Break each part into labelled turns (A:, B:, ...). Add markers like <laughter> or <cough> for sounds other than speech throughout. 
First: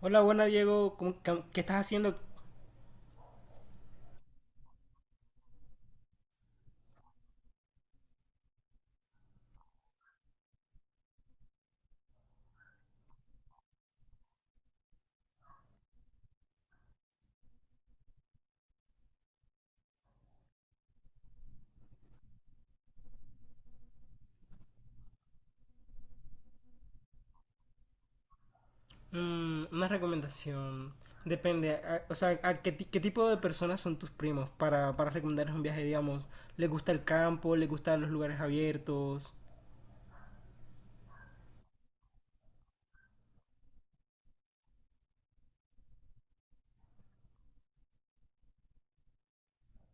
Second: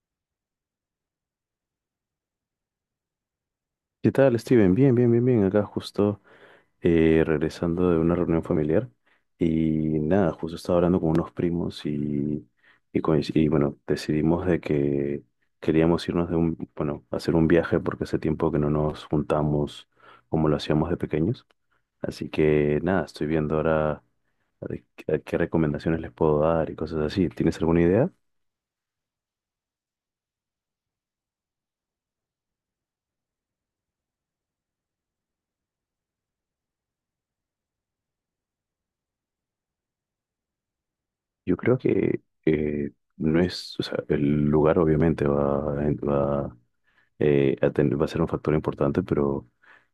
A: Hola, buena Diego, ¿qué estás haciendo?
B: ¿Qué tal, Steven? Bien, bien, bien, bien. Acá justo regresando de una reunión familiar y nada, justo estaba hablando con unos primos y, bueno, decidimos de que queríamos irnos bueno, hacer un viaje porque hace tiempo que no nos juntamos como lo hacíamos de pequeños. Así que nada, estoy viendo ahora de qué recomendaciones les puedo dar y cosas así. ¿Tienes alguna idea?
A: Mm, una recomendación. Depende, o sea, a ¿qué tipo de personas son tus primos para recomendarles un viaje, digamos? ¿Les gusta el campo? ¿Les gustan los lugares abiertos?
B: Yo creo que no es, o sea, el lugar obviamente va a ser un factor importante, pero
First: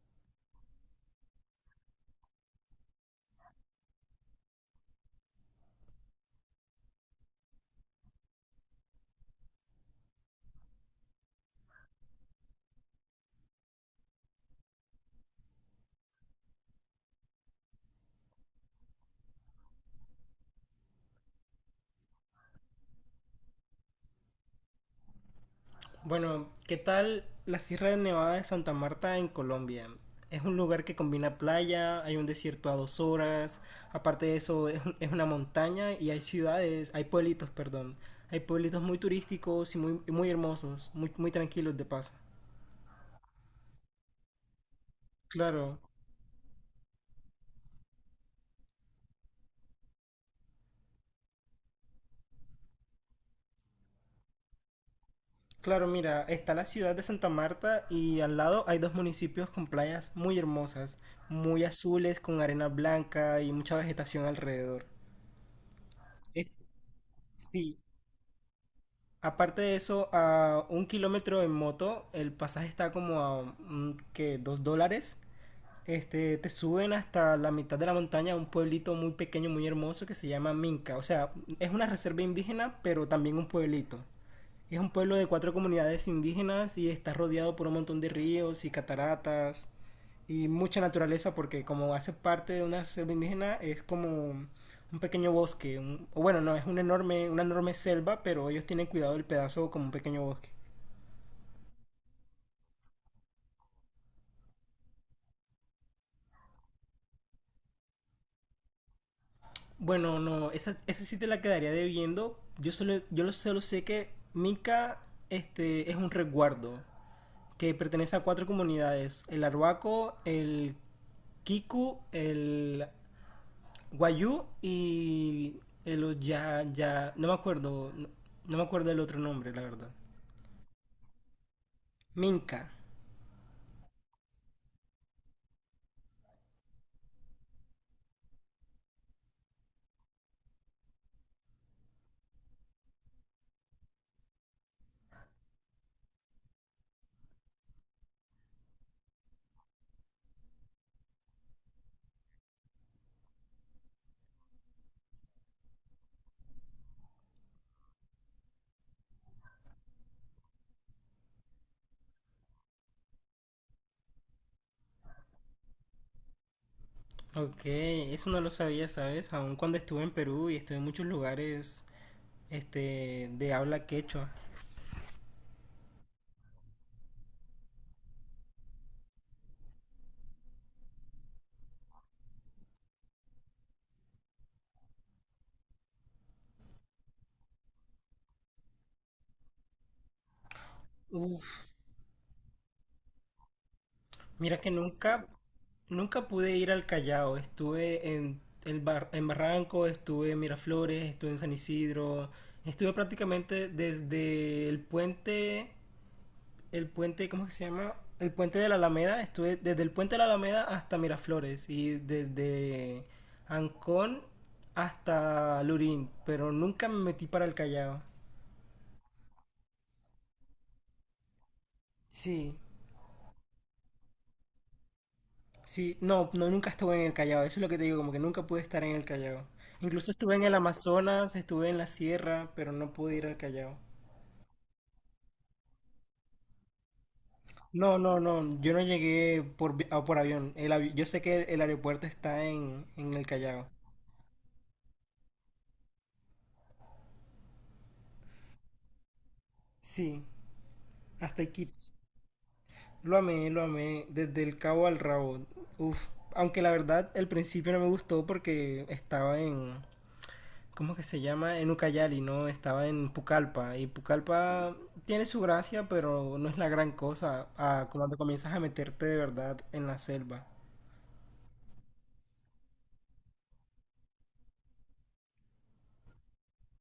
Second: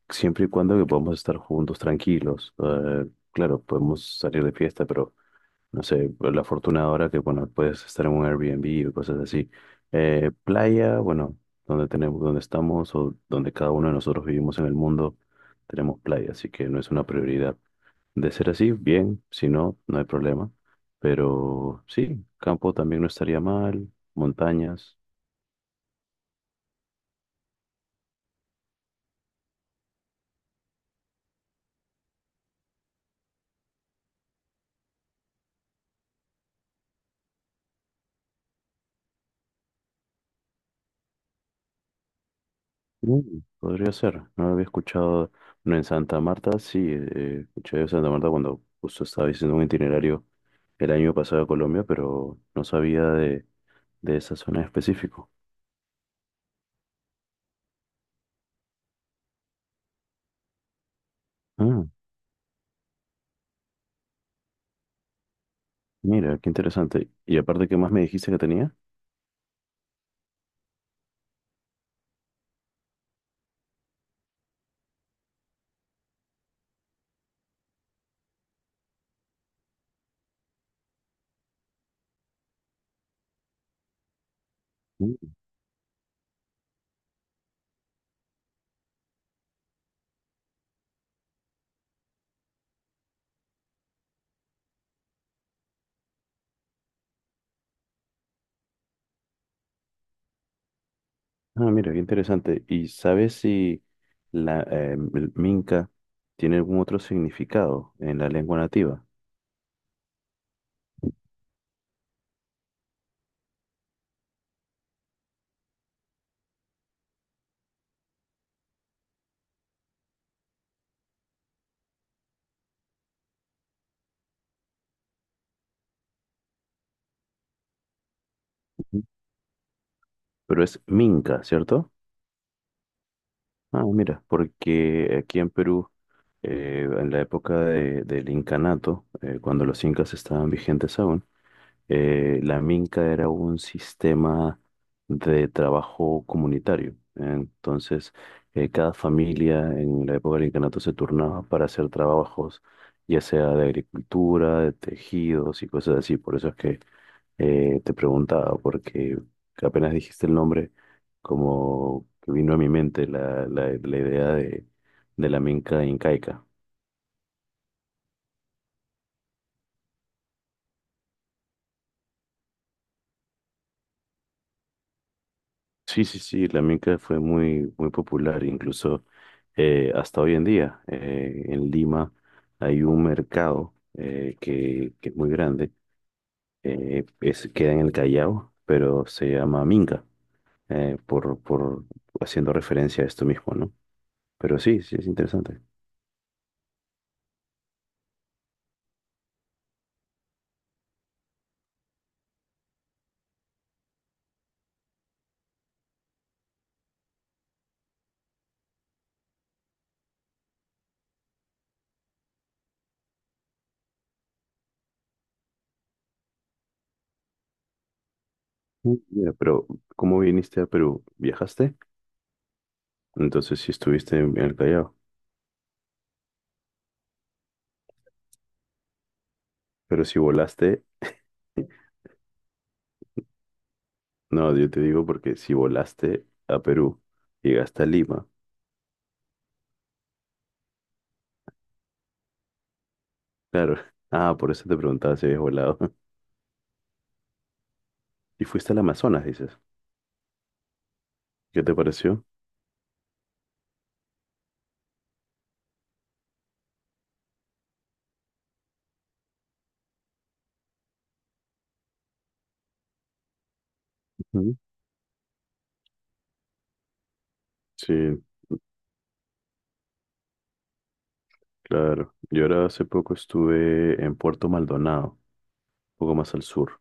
B: siempre y cuando que podamos estar juntos, tranquilos. Claro, podemos salir de fiesta, pero no sé, pues, la fortuna ahora que, bueno, puedes estar en un Airbnb o cosas así. Playa, bueno, donde tenemos, donde estamos o donde cada uno de nosotros vivimos en el mundo, tenemos playa, así que no es una prioridad. De ser así, bien, si no, no hay problema. Pero sí, campo también no estaría mal, montañas.
A: Bueno, ¿qué tal la Sierra de Nevada de Santa Marta en Colombia? Es un lugar que combina playa, hay un desierto a 2 horas. Aparte de eso es una montaña y hay ciudades, hay pueblitos, perdón, hay pueblitos muy turísticos y muy, muy hermosos, muy, muy tranquilos de paso.
B: Mm, podría ser, no lo había escuchado. Bueno,
A: Claro,
B: en Santa Marta, sí, escuché de Santa Marta cuando justo estaba haciendo un itinerario el año pasado a Colombia, pero no sabía de esa zona en específico.
A: claro, mira, está la ciudad de Santa Marta y al lado hay dos municipios con playas muy hermosas, muy
B: Ah,
A: azules, con arena blanca y mucha vegetación alrededor.
B: mira,
A: Es-
B: qué interesante. Y aparte, ¿qué
A: sí,
B: más me dijiste que tenía?
A: aparte de eso, a 1 kilómetro en moto, el pasaje está como a, que $2. Este, te suben hasta la mitad de la montaña a un pueblito muy pequeño, muy hermoso que se llama Minca. O sea, es una reserva indígena, pero también un pueblito. Es un pueblo de
B: Mm.
A: cuatro comunidades indígenas y está rodeado por un montón de ríos y cataratas y mucha naturaleza porque como hace parte de una selva indígena es como un pequeño bosque, o bueno, no, es un enorme, una enorme selva, pero ellos tienen cuidado del pedazo como un pequeño bosque.
B: Ah, mira, qué interesante. ¿Y sabes si la el minca tiene algún otro significado en la lengua nativa?
A: Bueno, no, esa sí te la quedaría debiendo. Yo solo, solo sé que Mica, este, es un resguardo que pertenece a cuatro comunidades: el Arhuaco, el Kiku, el Guayú y el ya, ya, no me acuerdo, no, no me acuerdo el
B: Ujú.
A: otro nombre, la verdad.
B: Pero es minca, ¿cierto?
A: Minca.
B: Ah, mira, porque aquí en Perú en la época del incanato, cuando los incas estaban vigentes aún, la minca era un sistema de trabajo comunitario. Entonces, cada familia en la época del incanato se turnaba para hacer trabajos, ya sea de agricultura, de tejidos y cosas así. Por eso es que te preguntaba, porque apenas dijiste el nombre, como que vino a mi mente la idea de la minca incaica.
A: Ok, eso no lo sabía, ¿sabes? Aún cuando estuve en Perú y estuve en muchos lugares, este, de habla quechua.
B: Sí, sí, sí, la minca fue muy, muy popular, incluso hasta hoy en día. En Lima hay un mercado que es muy grande, queda en el Callao, pero se llama minca,
A: Uf,
B: por haciendo referencia a esto mismo, ¿no?
A: mira
B: Pero
A: que
B: sí, sí, es
A: nunca,
B: interesante.
A: nunca pude ir al Callao. Estuve en, en Barranco, estuve en Miraflores, estuve en San Isidro. Estuve prácticamente desde el puente, ¿cómo que se llama? El puente de la Alameda. Estuve desde el puente de la Alameda hasta Miraflores y desde Ancón hasta Lurín, pero nunca me metí para el Callao.
B: Mm. Mira, pero ¿cómo viniste a Perú? ¿Viajaste?
A: Sí,
B: Entonces sí estuviste en el Callao,
A: sí. No, no, nunca estuve en el Callao, eso es lo que te digo, como que nunca pude estar en el Callao.
B: pero
A: Incluso
B: si
A: estuve en el
B: volaste,
A: Amazonas, estuve en la sierra, pero no pude ir al Callao.
B: no, yo te digo porque si volaste a Perú, llegaste a
A: No, no,
B: Lima.
A: no, yo no llegué por, por avión. Yo sé que el aeropuerto está en el Callao.
B: Claro. Ah, por eso te preguntaba si habías volado. <laughs> Y fuiste al Amazonas, dices.
A: Sí, hasta
B: ¿Qué te
A: Iquitos.
B: pareció?
A: Lo amé, desde el cabo al rabo. Uf, aunque la verdad el principio no me gustó porque estaba en, ¿cómo que se llama? En Ucayali, ¿no? Estaba en Pucallpa. Y
B: Ujú.
A: Pucallpa tiene su gracia, pero no es la gran cosa a cuando
B: Sí,
A: comienzas a meterte de verdad en la selva.
B: claro. Yo ahora hace poco estuve en Puerto Maldonado, un poco más al sur.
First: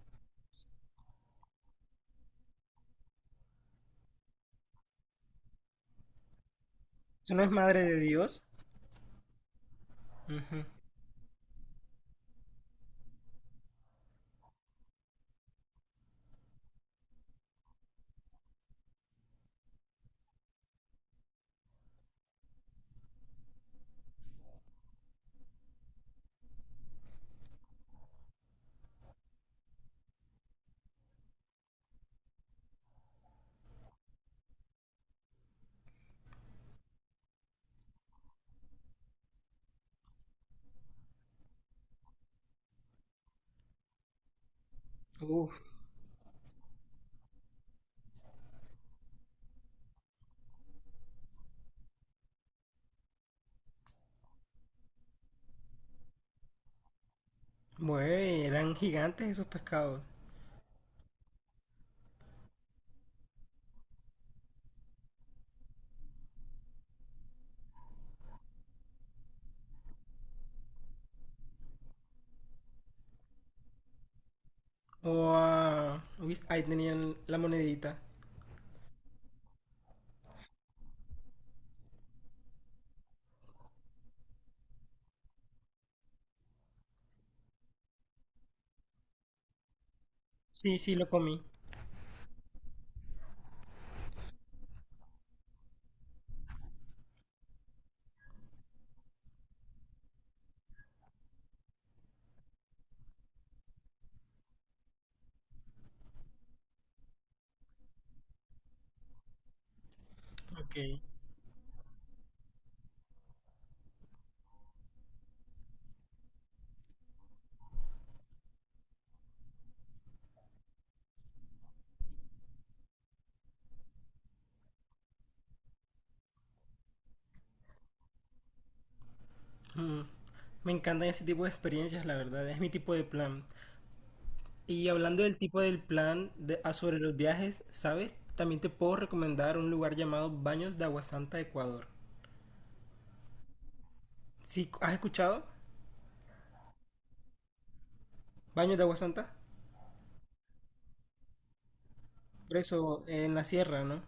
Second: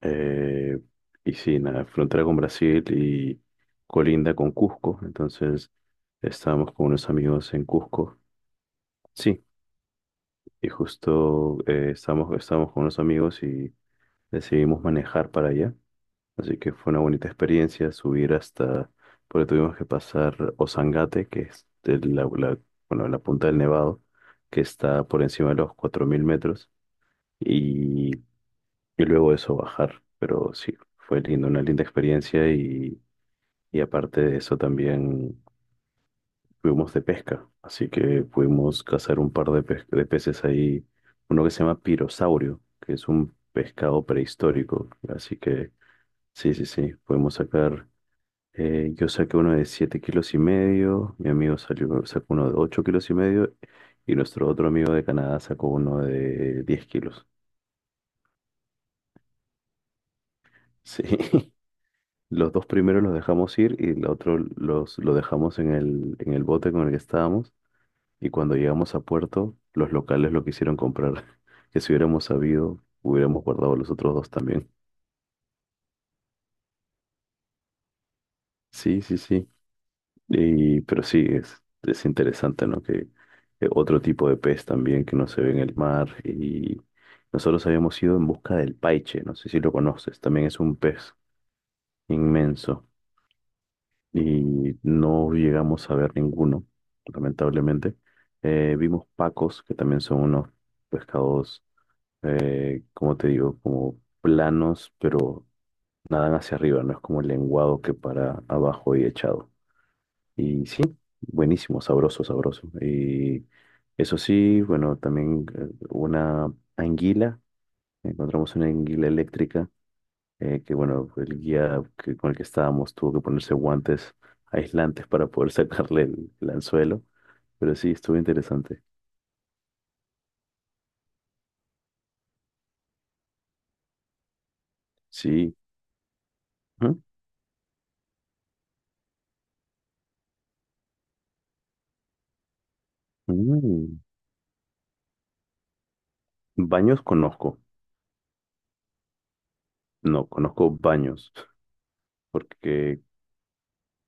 B: Eh, y sí, nada, frontera con Brasil y colinda con Cusco. Entonces estábamos con unos
A: ¿Eso no es
B: amigos en
A: madre de
B: Cusco.
A: Dios?
B: Sí,
A: Ujú.
B: y justo estábamos con unos amigos y decidimos manejar para allá. Así que fue una bonita experiencia subir hasta, porque tuvimos que pasar Ozangate, que es bueno, la punta del Nevado, que está por encima de los 4.000 metros, y, y luego eso bajar. Pero sí, fue lindo, una linda experiencia y aparte de eso también fuimos de pesca, así que pudimos cazar un par de peces ahí, uno que se llama pirosaurio, que es un pescado prehistórico, así que...
A: Uf,
B: Sí, sí, sí, podemos sacar. Yo saqué uno de 7 kilos y medio, mi amigo salió, sacó uno de 8 kilos y medio y nuestro otro amigo de Canadá sacó uno de 10 kilos.
A: güey, eran gigantes esos pescados.
B: Sí. <laughs> Los dos primeros los dejamos ir y el otro lo dejamos en en el bote con el que estábamos y cuando llegamos a puerto, los locales lo quisieron comprar. <laughs> Que si hubiéramos sabido, hubiéramos guardado los otros dos también.
A: O a... uy, ahí tenían la monedita.
B: Sí, sí, sí. Pero sí, es interesante, ¿no? Que otro tipo de pez también que no se ve en el mar. Y nosotros habíamos ido en busca del paiche, no sé si lo conoces, también es un
A: Sí, sí, lo
B: pez
A: comí.
B: inmenso. Y no llegamos a ver ninguno, lamentablemente. Vimos pacos, que también son unos pescados, como te digo, como planos, pero nadan hacia arriba, no es como el lenguado que para abajo y echado. Y
A: Ok.
B: sí, buenísimo, sabroso, sabroso. Y eso sí, bueno, también encontramos una anguila eléctrica, que bueno, el guía con el que estábamos tuvo que ponerse guantes aislantes para poder <laughs> sacarle el anzuelo, pero sí, estuvo interesante.
A: Mm, me encantan ese tipo de experiencias, la verdad, es mi tipo de plan. Y hablando del
B: Sí.
A: tipo del plan sobre
B: Ujú.
A: los viajes, ¿sabes? También te puedo recomendar un lugar llamado Baños de Agua Santa, Ecuador.
B: Mm.
A: ¿Sí? ¿Has escuchado?
B: Baños conozco,
A: Baños de Agua Santa.
B: no, conozco baños,
A: Por
B: porque
A: eso, en la sierra, ¿no?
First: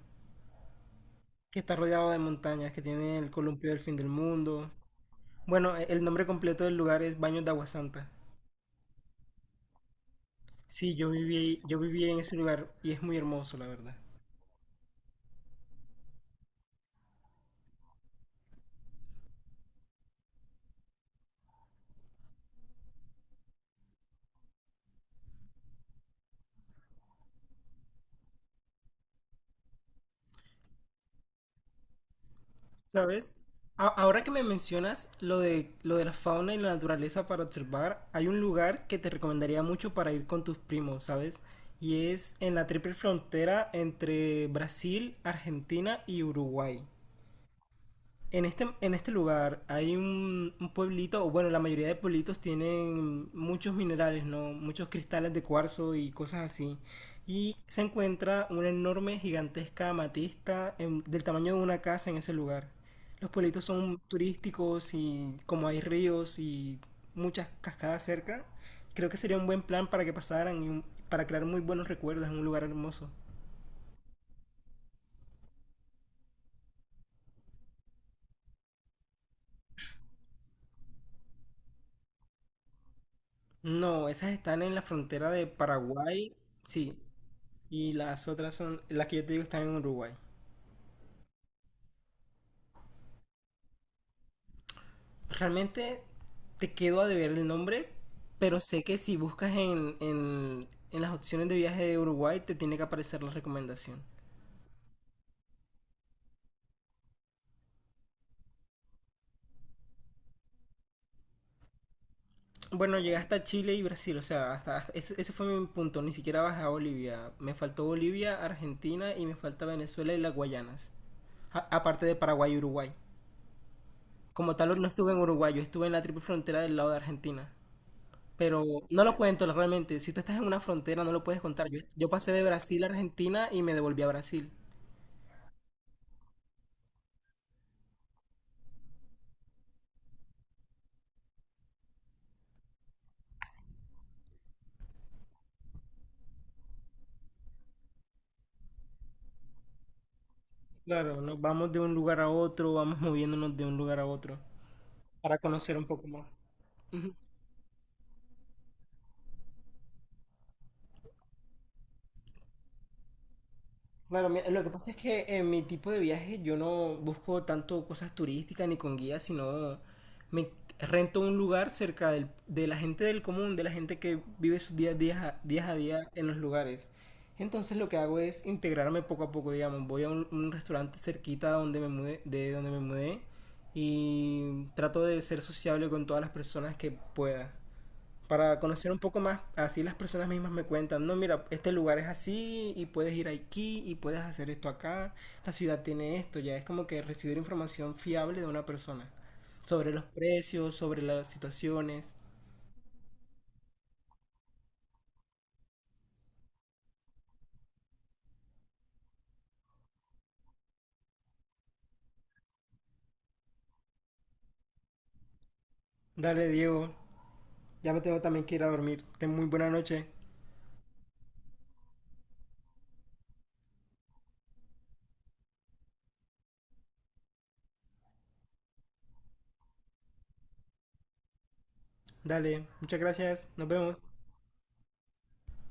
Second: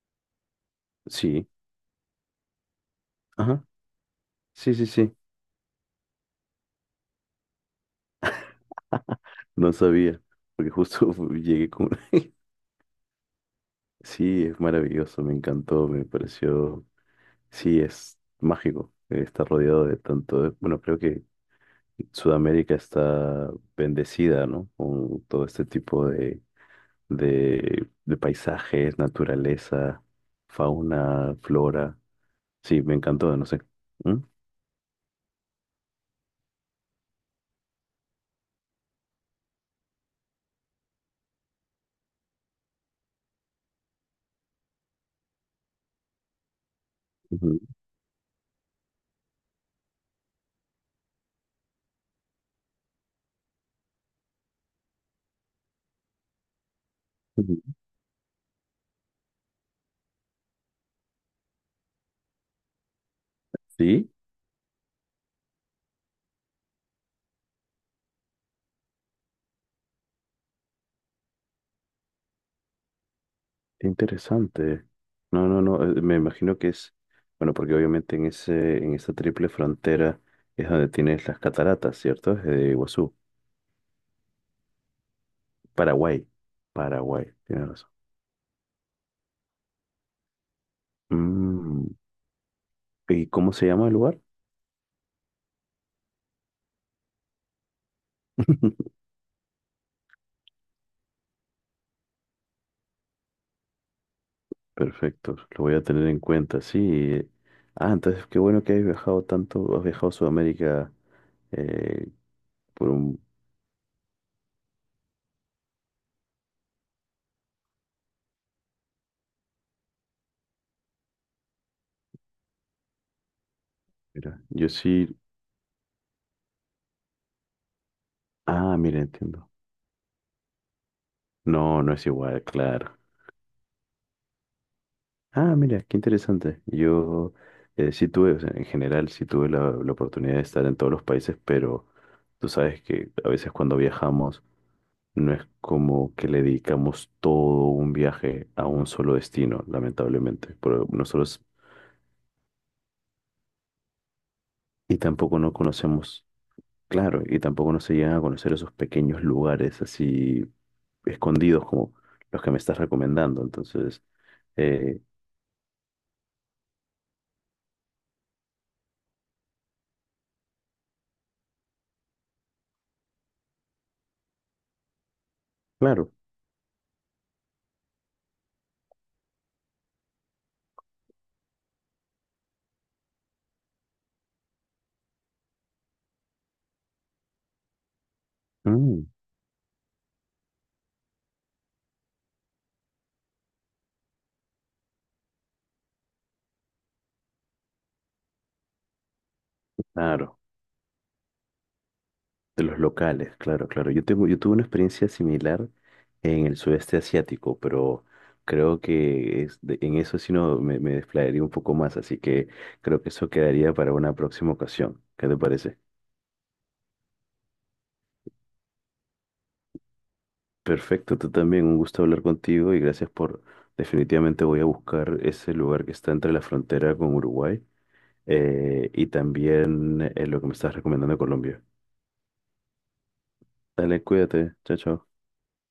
B: sí,
A: Que está rodeado de montañas, que tiene el
B: ajá,
A: columpio del fin del mundo.
B: sí, sí, sí,
A: Bueno, el nombre completo del lugar es Baños de Agua Santa.
B: no sabía, porque
A: Sí, yo
B: justo <laughs>
A: viví,
B: llegué
A: yo
B: con...
A: viví en ese lugar y es muy hermoso, la verdad.
B: Sí, es maravilloso, me encantó, me pareció, sí, es mágico, está rodeado de tanto, bueno, creo que Sudamérica está bendecida, ¿no? Con todo este tipo de paisajes, naturaleza, fauna, flora, sí, me
A: ¿Sabes?
B: encantó, no sé. ¿Mm?
A: Ahora que me mencionas lo de la fauna y la naturaleza para observar, hay un lugar que te recomendaría mucho para ir con tus primos, ¿sabes? Y es en la triple frontera entre Brasil, Argentina y Uruguay.
B: Ujú,
A: En este lugar hay un pueblito, o bueno, la mayoría de pueblitos tienen muchos minerales, ¿no? Muchos cristales de cuarzo y cosas así. Y
B: ujú.
A: se encuentra una enorme, gigantesca amatista del tamaño de una casa en ese lugar. Los pueblitos son
B: Sí,
A: turísticos y como hay ríos y muchas cascadas cerca, creo que sería un buen plan para que pasaran y para crear muy buenos recuerdos en un lugar hermoso.
B: qué interesante. No, no, no, me imagino que es, bueno, porque obviamente en esa triple frontera es donde tienes las cataratas, ¿cierto? Es de Iguazú.
A: No, esas están en la frontera de
B: Paraguay,
A: Paraguay. Sí.
B: Paraguay, tienes razón.
A: Y las otras son, las que yo te digo, están en Uruguay.
B: Mm, ¿y cómo se llama el lugar?
A: Realmente te quedo a deber el nombre, pero sé que
B: <laughs>
A: si buscas en, en las opciones de viaje de Uruguay te tiene que aparecer la recomendación.
B: Perfecto, lo voy a tener en cuenta, sí. Ah, entonces qué bueno que hayas viajado tanto, has viajado a Sudamérica eh, por
A: Bueno, llegué
B: un...
A: hasta Chile y Brasil, o sea, ese fue mi punto, ni siquiera bajé a Bolivia. Me faltó Bolivia, Argentina y me falta Venezuela y las Guayanas. Aparte de Paraguay y Uruguay.
B: Mira,
A: Como
B: yo
A: tal, no estuve
B: sí...
A: en Uruguay, yo estuve en la triple frontera del lado de Argentina. Pero
B: Ah, mira,
A: no lo cuento
B: entiendo.
A: realmente. Si tú estás en una frontera, no lo puedes contar. Yo,
B: No, no es
A: yo pasé de
B: igual,
A: Brasil a
B: claro.
A: Argentina y me devolví a Brasil.
B: Ah, mira, qué interesante. Yo sí tuve, o sea, en general, sí tuve la oportunidad de estar en todos los países, pero tú sabes que a veces cuando viajamos. No es como que le dedicamos todo un viaje a un solo destino, lamentablemente. Pero
A: Claro, nos
B: nosotros,
A: vamos de un lugar a otro, vamos moviéndonos de un lugar a otro
B: y
A: para
B: tampoco no
A: conocer un poco más.
B: conocemos, claro, y tampoco no se llegan a conocer esos pequeños lugares así escondidos como los que me estás recomendando. Entonces,
A: Claro, mira, lo que pasa es
B: eh,
A: que en mi tipo de viaje yo no busco tanto cosas turísticas ni con guías, sino me rento un lugar cerca de la gente del común, de la gente que vive sus días a día
B: claro,
A: en los lugares. Entonces lo que hago es integrarme poco a poco, digamos, voy a un restaurante cerquita de donde me mudé y trato de ser sociable con todas las personas que pueda para conocer un
B: mm,
A: poco más, así las personas mismas me cuentan: no, mira, este lugar es así y puedes ir aquí y puedes hacer esto acá, la ciudad tiene esto. Ya es como que recibir información fiable de una persona sobre los
B: claro.
A: precios, sobre las situaciones.
B: De los locales, claro, claro. Yo tuve una experiencia similar en el sudeste asiático, pero creo que en eso sí no me desplayaría un poco más, así que creo que eso quedaría para una próxima ocasión. ¿Qué te parece?
A: Dale, Diego, ya me tengo también que ir a dormir. Ten muy buena noche.
B: Perfecto, tú también, un gusto hablar contigo y gracias por, definitivamente voy a buscar ese lugar que está entre la frontera con Uruguay y también lo que me estás recomendando de Colombia.
A: Dale, muchas gracias, nos vemos.
B: Dale, cuídate, chao, chao.